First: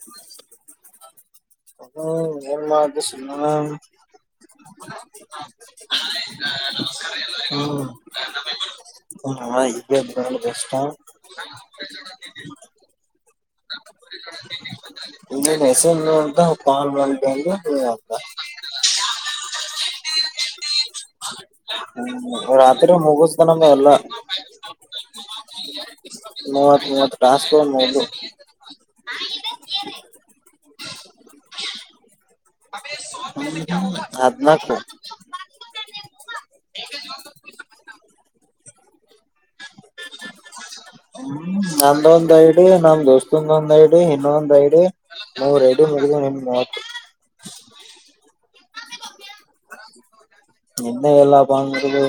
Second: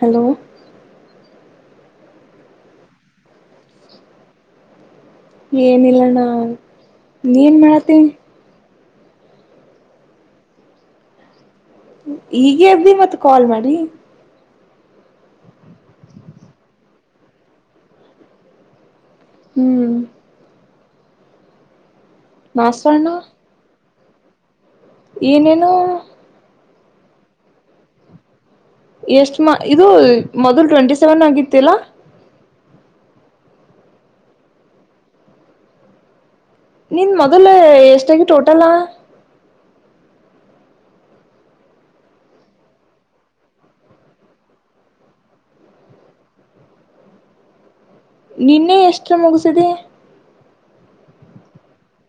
Hello ಹ್ಮ ಏನ್ಮ್ ಅಂತ ಸಣ ಏನಿಲ್ಲಣ್ಣ ನೀಮಾಡತೀ ಹ ಈಗ ಬೆಷ್ಟ ಈಗ ಎದ್ದಿ ಮತ್ ಕಾಲ್ ಮಾಡಿ ಇ ವಸ ಆಂತ ಪ ಮಾಡ ಆ ಹ್ಮ್ ಹ್ಮ ನಾಷ್ಟ ರಾತ್ರಿ ಅಣ್ಣ ಮುಗುಸ್ಕೊಳ್ಳೋದೇ ಇಲ್ಲ ಏನೇನು ಹ ಮ ಇವತ್ತು ಟಾಸ್ಕ್ ಏನ್ ಮುಗುದ್ವು ಎಷ್ಟ ಮಾ ಇದು ಮೊದಲು ಟ್ವೆಂಟಿ ಸೆವೆನ್ ಆಗಿತ್ತಿಲ್ಲಾ ಆದ್ ನತ ನೀನ್ ಮೊದಲ್ ಎಷ್ಟಾಗಿ ಟೋಟಲ ಹ್ಮ್ ನಂದ ಒಂದ್ ಐಡ್ ನಮ ದೋಸ್ತಂದ ಒಂದ್ಐಡ್ ಇನ್ನೊಂದ್ ಐಡ್ ನೂರ ಐಡಿ ಮುಗ ನಿಮ ಮೂತ್ ನಿನ್ನೆ ಎಷ್ಟು [unintelligible] ಮುಗಿಸಿದೆ ನಿನ್ನೆ ಎಲ್ಲಾ ಬಂದು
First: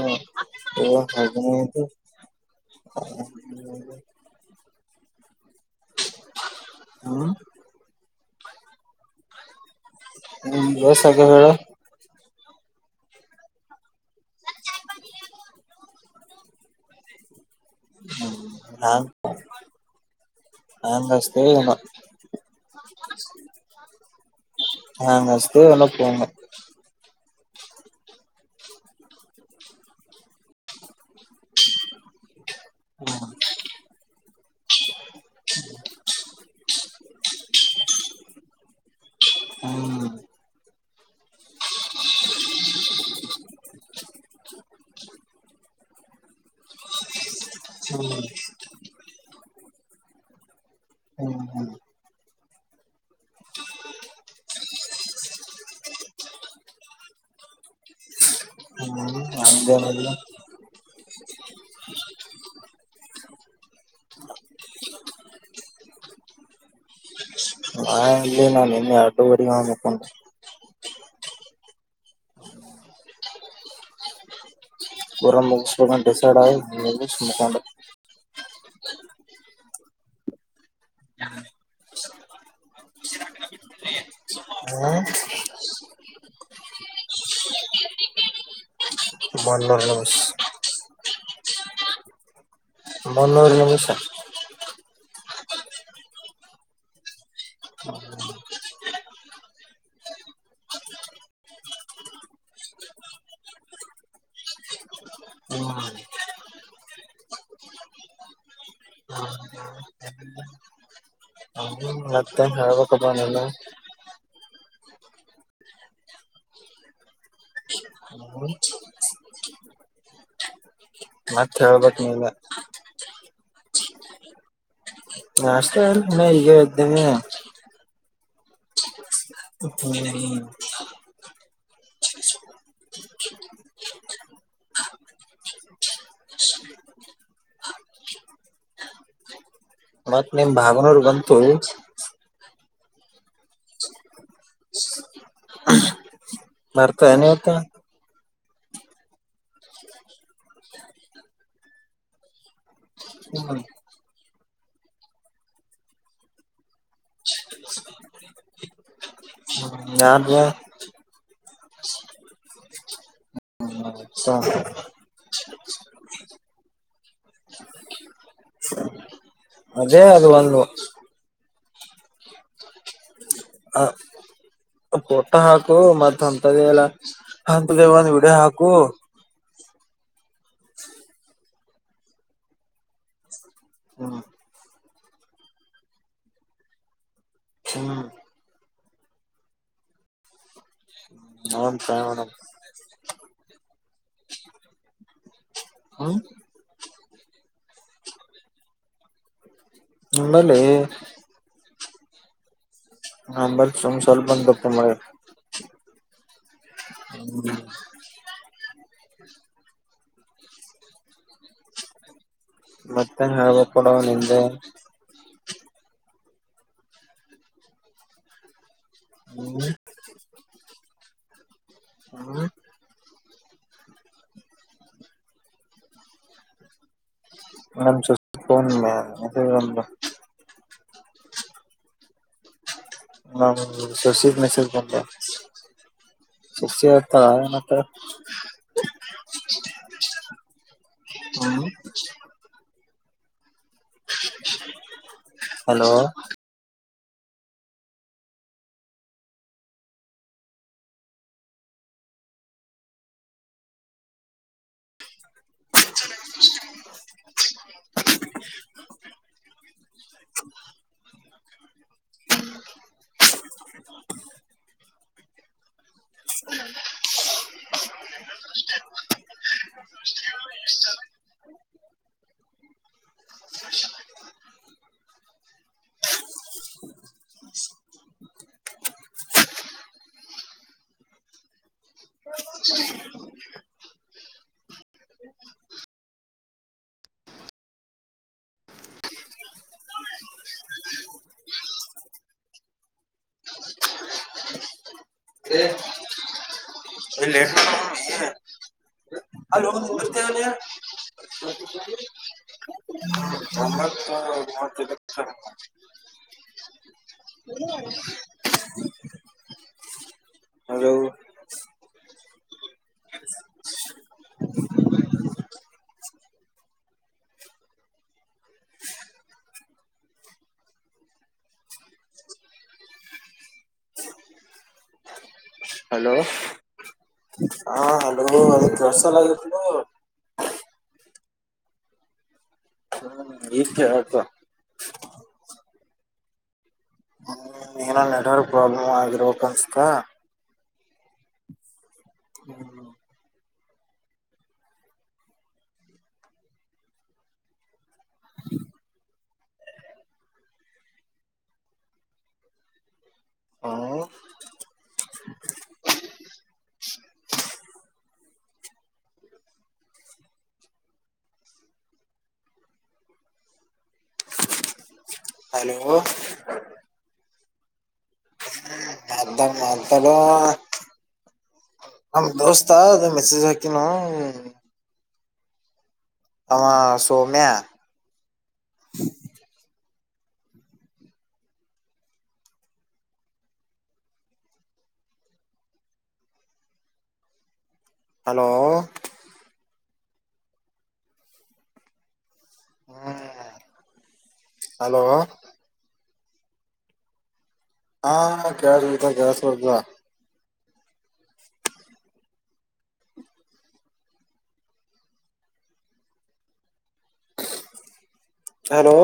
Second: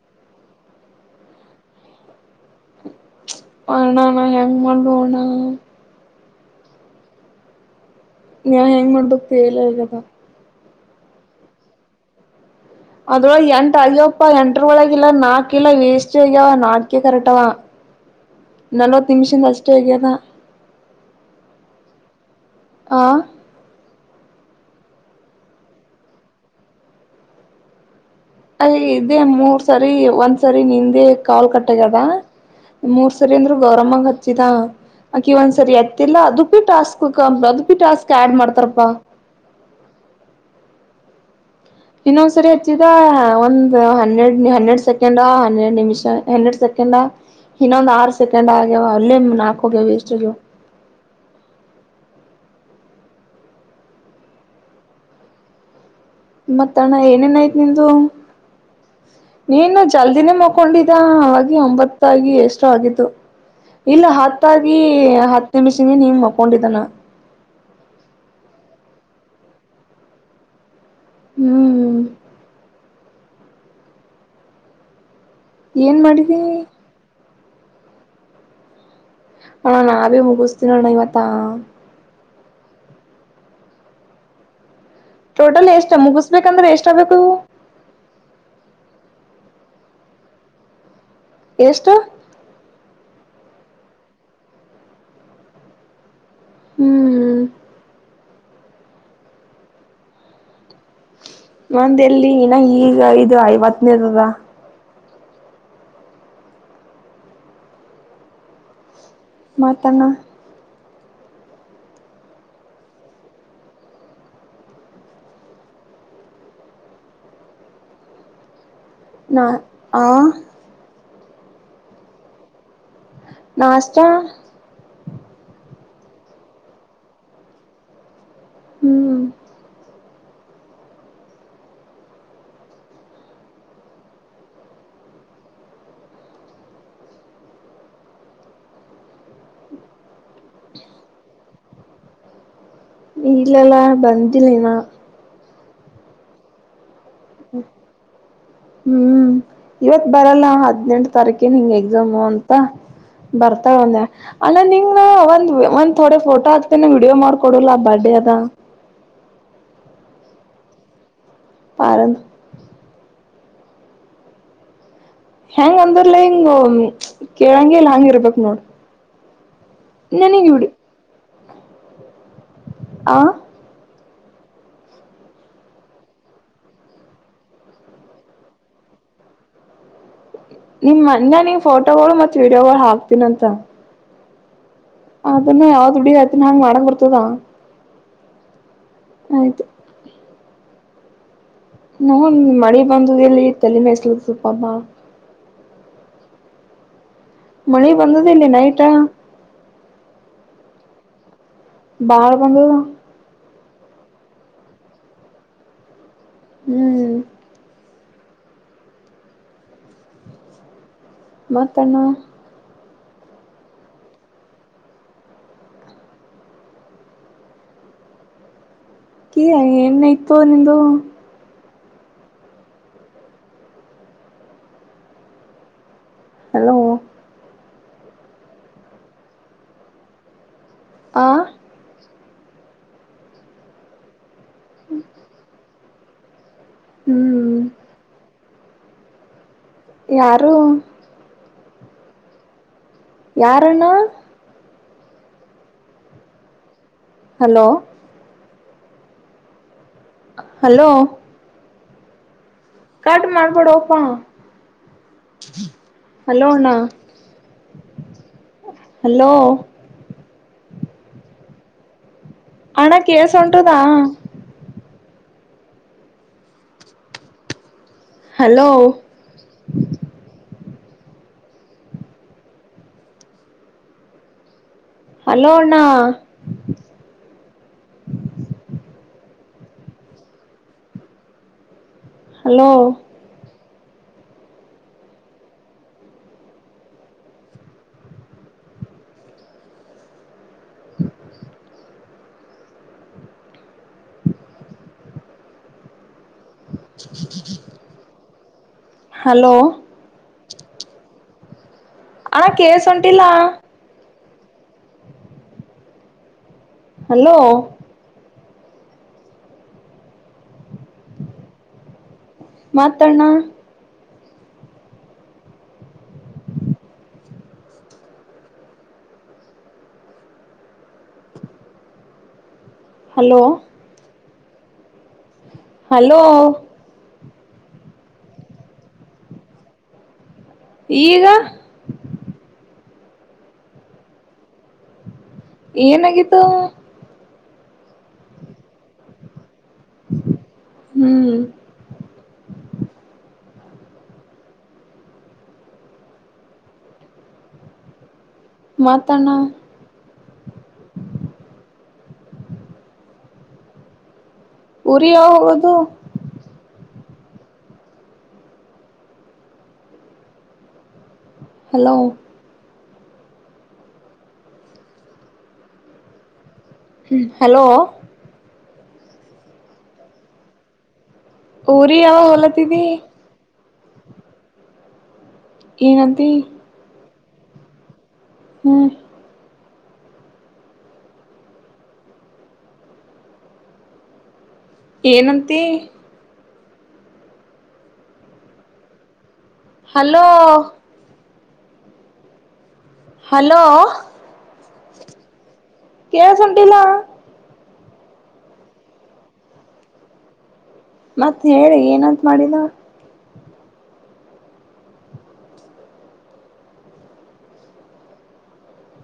[unintelligible] ಅಣ್ಣ ನಾ ಹೆಂಗ್ ಮಾಡ್ಲಿ ಹೋಗ್ [unintelligible] ನ [unintelligible] ಹ್ಮ [unintelligible] ನಾ ಹೆಂಗ್ ಮಾಡಬೇಕು ತಿಳಿಯಲಾಗದ [unintelligible] ಹ್ಮ್ ಬಸ್ ಹಾಗೆ [unintelligible] ಅದೋ ಎಂಟ್ ಅಯ್ಯೋಪ್ಪ ಎಂಟ್ [unintelligible] ಟ್ರ [unintelligible] ಒಳಗಿಲ್ಲ ನಾಕು ಇಲ್ಲಾ ವೇಸ್ಟ್ [unintelligible] ನಾಟಕೆ ಕರೆಕ್ಟಾವಾ ಹಾ ಆಗ್ಯದ ಆನೆಸ್ಥೆನೋ [unintelligible] ಹ ಹಾಂಗ ಸೇಣ [unintelligible] ಫೋನ್ ಅಲ್ಲಿ ಇದೇ ಮೂರ್ ಸರಿ ಒಂದ್ಸರಿ ನಿಂದೇ ಕಾಲ್ ಕಟ್ಟಗ್ಯದ ಮೂರ್ ಸರಿ ಅಂದ್ರರು ಗೌರಮಾ ಗ್ ಹಚ್ಚಿದ ಆಕಿ ಒಂದ್ಸರಿ ಎತ್ತಿಲ್ಲ ಅದ ಟಾಸ್ಕ್ [unintelligible] ಟಾಸ್ಕ್ ಆ್ಯಡ್ ಮಾಡ್ತಾರಪ್ಪಾ. ಹ್ಮ್. ಇನ್ನೊಂದ್ಸರಿ ಹಚ್ಚಿದ ಒಂದ್ ಹನ್ನೆಡ್ ಹನ್ನೆರಡ್ ಸೆಕ್ [unintelligible] ಸೆಕಂಡ ಹೆಡ್ ನಿಮಿಷ ಹನ್ನೆರಡ್ ಸೆಕೆಂಡ. ಇನ್ನೊಂದ್ ಆರು ಸೆಕೆಂಡ್ ಆಗ್ಯವ ಅಲ್ಲೇ ನಾಲ್ಕು [unintelligible] [unintelligible] ಹ್ಮ್ ಹ್ಮ್ [unintelligible] [unintelligible] ಮತ್ತ ಅಣ್ಣ ಏನೇನಾಯ್ತು ನಿಂದು ಹ್ಮ್ ನೀನು ಹಂಗೇನಿಲ್ಲ ಜಲ್ದಿನೇ ಮಕೊಂಡಿದ್ದ ಅವಾಗಿ [unintelligible] ಒಂಬತ್ತಾಗಿ ಎಷ್ಟೋ ಆಗಿತ್ತು. ಇಲ್ಲ ಹತ್ತಾಗಿ ಹತ್ ನಿಮಿಷ ನೀಮ ಮಕೊಂಡಿದ್ದಾನ [unintelligible] ಡಿ [unintelligible] ಹ್ಮ್ ಏನ್ ಮಾಡಿದಿ [unintelligible] [unintelligible] [unintelligible] [unintelligible] ಹ್ಮ [unintelligible] ಟೋಟಲ್ ಎಷ್ಟ ಮುಗಿಸ್ಬೇಕಂದ್ರೆ ಎಷ್ಟ [unintelligible] ಆಬೇಕು ಮನ್ ನಸ್ [unintelligible] ಎಷ್ಟು ಮುನ್ನೂರು ನಿಮಿಷ [unintelligible] ಹ್ಮ್ ಒಂದ ಎಲ್ಲಿ ಇನ ಈಗ ಇದು ಐವತ್ತನೇದದ ಹ್ಮ್ ಮಾತಾನ ಹ್ಮ ಮತ್ತ ಹವ ಕ ಬಾನಲ್ಲ ಹ ನಾ ಆ ಮತ್ತೆ ಹೇಳ್ಬೇಕಕ್ ನೀಲ್ಲ ನಾಸ್ತಾ ನಾಷ್ಟತ ಈಗ್ದ ಹ್ಮ್ ತ್ತುಮ ಮತ್ತ ನಿ್ ಭಾವನೂರು ಬಂತು ನೀಲ್ಲಲ್ಲಾ ಬಂದಿಲ್ಲನ ಬರ್ತ ನತ ಹ್ಮ್ ಇವತ್ ಬರಲ್ಲ ಹದ್ನೆೆಂಟ ತಾರೀಕನ್ ಹಿಂಂಗ ಎಕ್ಸಾಮು ಅಂತ ಹ್ಮ್ ಬರ್ತಾ ಒಂದ ಅಲ್ಲ ನಿಂಗ ನ ಒಂದ್ ಒಂದ್ ಥೋಡೆ ಫೋಟೋ ಹಾಕ್ತನ ವಿಡಿಯೋ ಮಾಡ್ಕೊಡಲ್ಲ ಆ ಬರ್ಡೇ ಅದ ನ್ ಪಾರದು ಅಾ ಹೆಂಗ ಅಂದರ್ಲ ಹಿಂಗ ಕೇಳಂಗಗೆ ಇಲ್ ಹಂಗ ಇರ್ಬೇಕಕ್ ನೋಡ ಅದೇ ಅದು ಬಂದು ಆ ಹ ಪುಟ್ಟ ಹಾಕು ಮತ್ತ್ ಹೊಂತದ ಎಲ್ಲ ಅಂತ ಒಂದ ವಿಡೆ ಹಾಕು ನಿಮ್ ಮನ್ಯ ನಿ್ ಫೋಟೋಗಳು ಮತ್ ವೀಡಿಯೋಗಳು ಹಾಕ್ತೀನಂತ ಹ್ಮ್ ಅದನ್ನ ಯಾವ್ದ್ ಬಿಡ ಆಯ್ತಿನ ಹಂಗ ಮಾಡಂಗ ಬರ್ತದ ಹ್ಮ್ ಆಯ್ತು ನನ್ ಪ್ರಯನ ಒಂದು ಎಲ್ಲಿ ಇ ತಲ್ಲಿ ಮೆಸ್ಲು ಸುಪಬ ಹ ಮಳಿ ಬಂದದಲ್ಲಿ ನೈಟಾ ನಿಮ್ಮಲ್ಲಿ ಬಾರ ಬಂದದ ನಂಬ ಸಮ ಸಲು ಬಂದ ತತ ಮಾಡೆ ಹ್ಮ್ ಹ್ಮ [unintelligible] ಮತ ಏನು ಮತ್ತೆ ಹವ ಕೊಡುವ ನಿಂದೆ ಕ ಹ್ಮ್ ಏನ್ಯ್ತೋ ನಿಂದು ಹ್ಮ್ ಹಲೋ ನ ಚನ್ಿಲ್ಲ ಅ [unintelligible] ಆ ಹ ಸಶಿ ಮೆಸೇಜ್ ಬಂತ ಸಚೇತಾ ಹ್ಮ್ ಅನತ್ತ [unintelligible] ಯಾರು ಹ್ಮ್ [unintelligible] ಯಾರ್ಣ ಹಲೋ ಹಲೋ ಹಲೋ ಕಟ್ ಮಾಡ್ಬಿಡುವಪ್ಪ ಹಲೋ ಅಣ್ಣ ಹಲೋ ಆಣಾ ಕೇಸೊಂಟದಾ ಹಲೋ ಹಲೋ ಅಣ್ಣ ಹಲೋ [inaudible] ಹಲೋ ಹಲೋ ಅಣ್ಣಾ ಕೇಲಸ ಹೋಂಟಿಲ್ಲಾ ಒಂಬತ್ತು ಮೂವತ್ತೈದು ಹಲೋ ಹಲೋ ಮಾತ್ ಅಣ್ಣ ಹಲೋ ಹಲೋ ರಸ ಲಾಗಿಲು ಈಗ ಇಗ ಕೇಳುತ್ತಾ ಏನಾಗಿತ್ತುು ಹ್ಮ್ ನೆಟ್ವರ್ಕ್ ಪ್ರಾಬ್ಲಮ್ ಆಗೋ ಹ ಹ್ಮ್ ಮಾತಣ ಹ್ಮ್ ಉರಿಯ ಯಾವಾಗ ಹೋಗದು ಹಲೋ ಹಲೋ ಹ್ಮ ಹಲೋ ಹಲೋ ಊರು ದಸ್ತ ಮೆಸೇಜ್ ಅನ ಏನಂತ ಸಮ್ಮೆ ಹ್ಮ್ ಏನಂತ ಹಲೋ ಹಲೋ ಹಲೋ ಹಲೋ ಕೇಳ್ಸಟಿಲ್ಲ ಹಾ ಕೆ ಇತ ಕೆ ಸ್ರ್ದು ಮತ್ತತ್ ಹೇಳಿ ಏನಂತ ಮಾಡಿದ ಹಲೋ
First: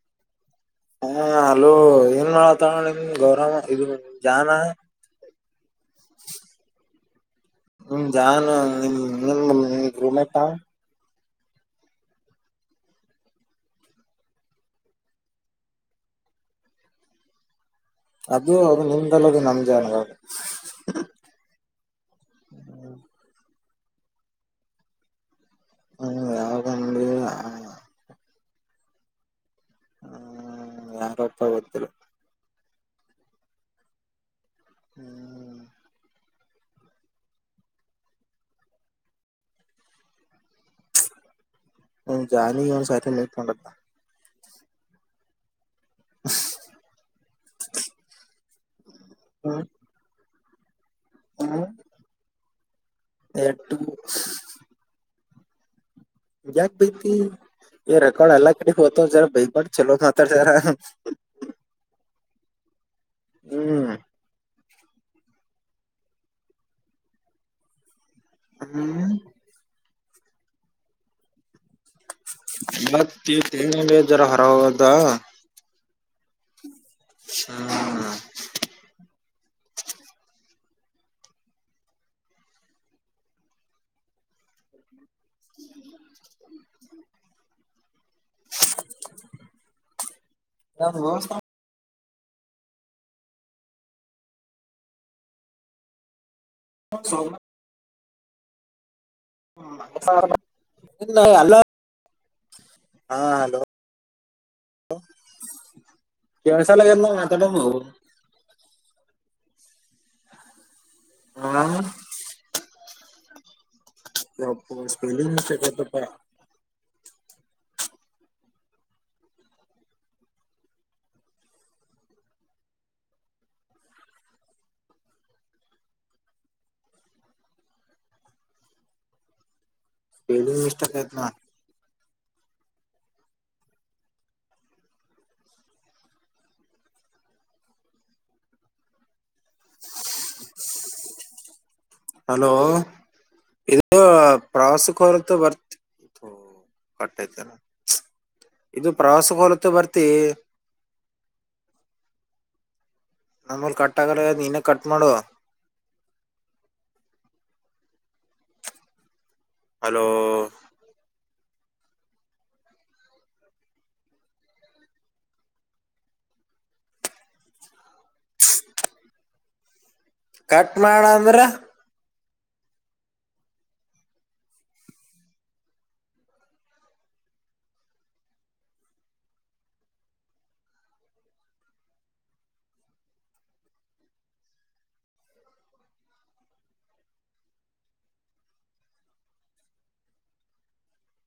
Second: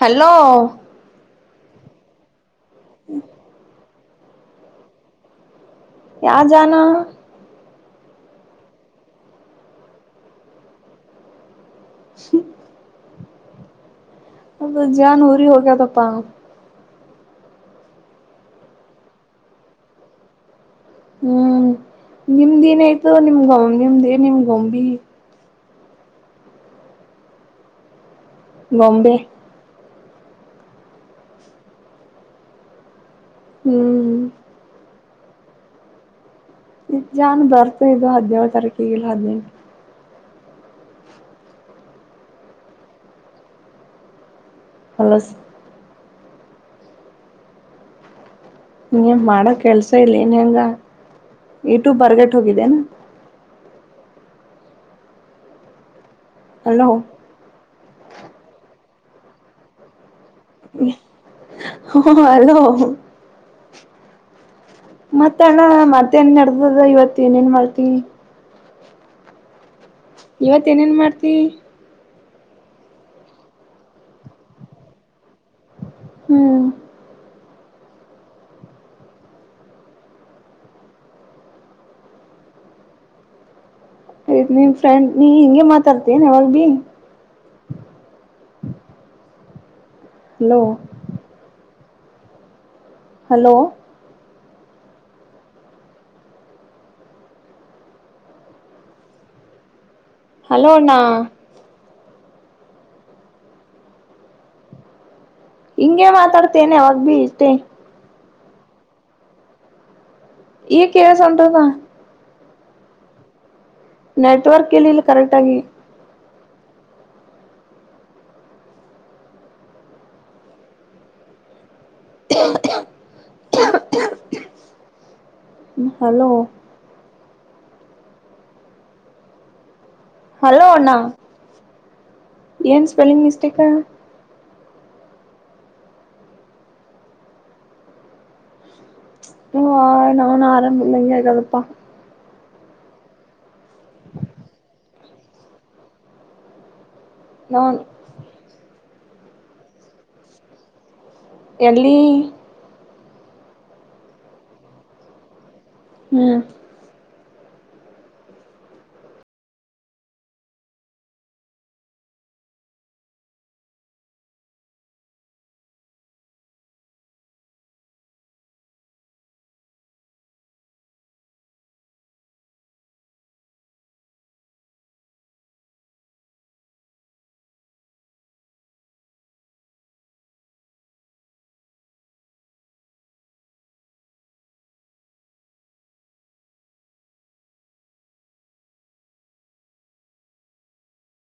ಹಲೋ ಹಾ ಅಲೋ ಏನ್ ಮಾಡ ಗೌರವ ಇದು ಜಾನ ಯ ಜಾನಾ ನಿ ಜನ್ು ನಿ ನಿಮ ನಿೂಮೇಕಾ ಹ್ಮ ಅದು ಜನ್ ಹಊರಿ ಹೋಗ ತಪ್ಪಾ ಅದು ಅದು ನಿಮ್ದಲ್ಲದು ನಮ್ ಜ ಅನ ಹ್ಮ್ ಮಂದ ನೀ ಗೌಬ ಹ್ಮ ಯ ಬಂಬಂಬೆ ಹ್ಮ್ ಯಾರುಪ್ಪ ಗೊತ್ತಿಲ್ಲ ಹ್ಮ್ ಹ್ಮ್ ಇ್ ಜಾನ್ ಬರ್ತ ಇದು ಹದ್ಿನೇಳ ತಾರೀಕಿಗೆಲ್ಲ ಹದ್ಿನೇಳು ಹ್ಮ ಜಾನಿ ಸೊಂಡಲ್ಲ ಹಲಸ್ [unintelligible] ನೀ ಮಾಡ ಹ್ಮ್ ಕೆಲ್ಸ ಇಲ್ಲ ಂಗ ಇಟ್ಟು ಬರ್ಗ ಹೋಗಿದೆನೆ ಎಟು ಯಾಾಗ ಅಲೋ ಬೈತಿ ಎ ರೆಕರ್ಡ್ ಅಲ್ಲಾಗ್ ಇವತ ಜ ಭೈ ಚೋ ಹ ಅಲೋ ಹ್ಮ್ ಮತ್ತ ಅಣ್ಣ ಮತ್ತೇನ್ ನಡದದ ಇವತ್ ಏನ ನ್ ಮಾಡ್ತಿ ಹ್ಮ್ ಇವತ್ ಏನೇನ್ ಮಾಡ್ತಿ ಮತ್ತ ಈತ್ತುಂಗ ಜರ ಹೊರ ಹೋಗದ ಹ್ಮ್ ಹ ಆಯ್ತ್ ನಿಮ್ ಫ್ರೆಂಡ್ ನೀ ಹಿಂಗೆ ಮಾತಾಡ್ತೀ ಏನ್ ಯಾವಾಗ ಭೀ ಹಲೋ ಎ ಅದು ಏಳು ಸಾವಿರ ಹಲೋ [unintelligible] ಹೊಸ ವರ್ಷ ಹಲೋ ಅಣ್ಣ ಇಲ್ಲ ಅಲ್ಲ ಹಾ ಹಲೋ ಹಿಂಗೆ ಮಾತಾಡ್ತೇನೆ ಕೇಳ್ಸಲ ಆಗ್ಯದ ಅವಾಗ ನಾ ಇಷ್ಟೇ ಮಾತಾಡೋದು ಈಗ ಹಾ ಕೇಳಸನ್ದಾವ ಅ ಇಲ್ಲ ಇಲ್ಲಿ ಸ್ಪೆಲ್ಲಿಂಗ್ ಕರೆಕ್ಟ್ ಆಗಿ ಮಿಸ್ಟೇಕ್ ಆಯ್ತಪ್ಪ [unintelligible] ಹಲ್ಲೋ ಸ್ಪೀಲಿಂಗ್ ಹಲೋ ಅಣ್ಣ ಮಿಸ್ಟೇಕ್ ಆಯ್ತಣ್ಣ ಏನ್ ಸ್ಪೆಲಿಂಗ್ ಮಿಸ್ಟೇಕಾ ಹು ಅಣ್ಣ ಹರಮ್ ಎಂಗ ಅದಳಪ್ಪ ಹಲೋ ಇದು ಪ್ರವಾಸಿಕ ಹೊರತ ಬರ್ತಿ ಕಟ್ಟಯಿತಲ್ಲ ನಾನ್ ಇದು ಪ್ರವಾಸಕ್ಕೆ ಹೋಲತ್ತ ಬರ್ತಿ ಎಲ್ಲಿ ನಮ್ಮಲ್ ಕಟ್ ಆಗಲ್ಲ ಆಗಿಲ್ಲ ನೀನೇ ಕಟ್ ಮಾಡು ಹ್ಮ್ ಹಲೋ ಕಟ್ ಮಾಡ್ ಅಂದ್ರ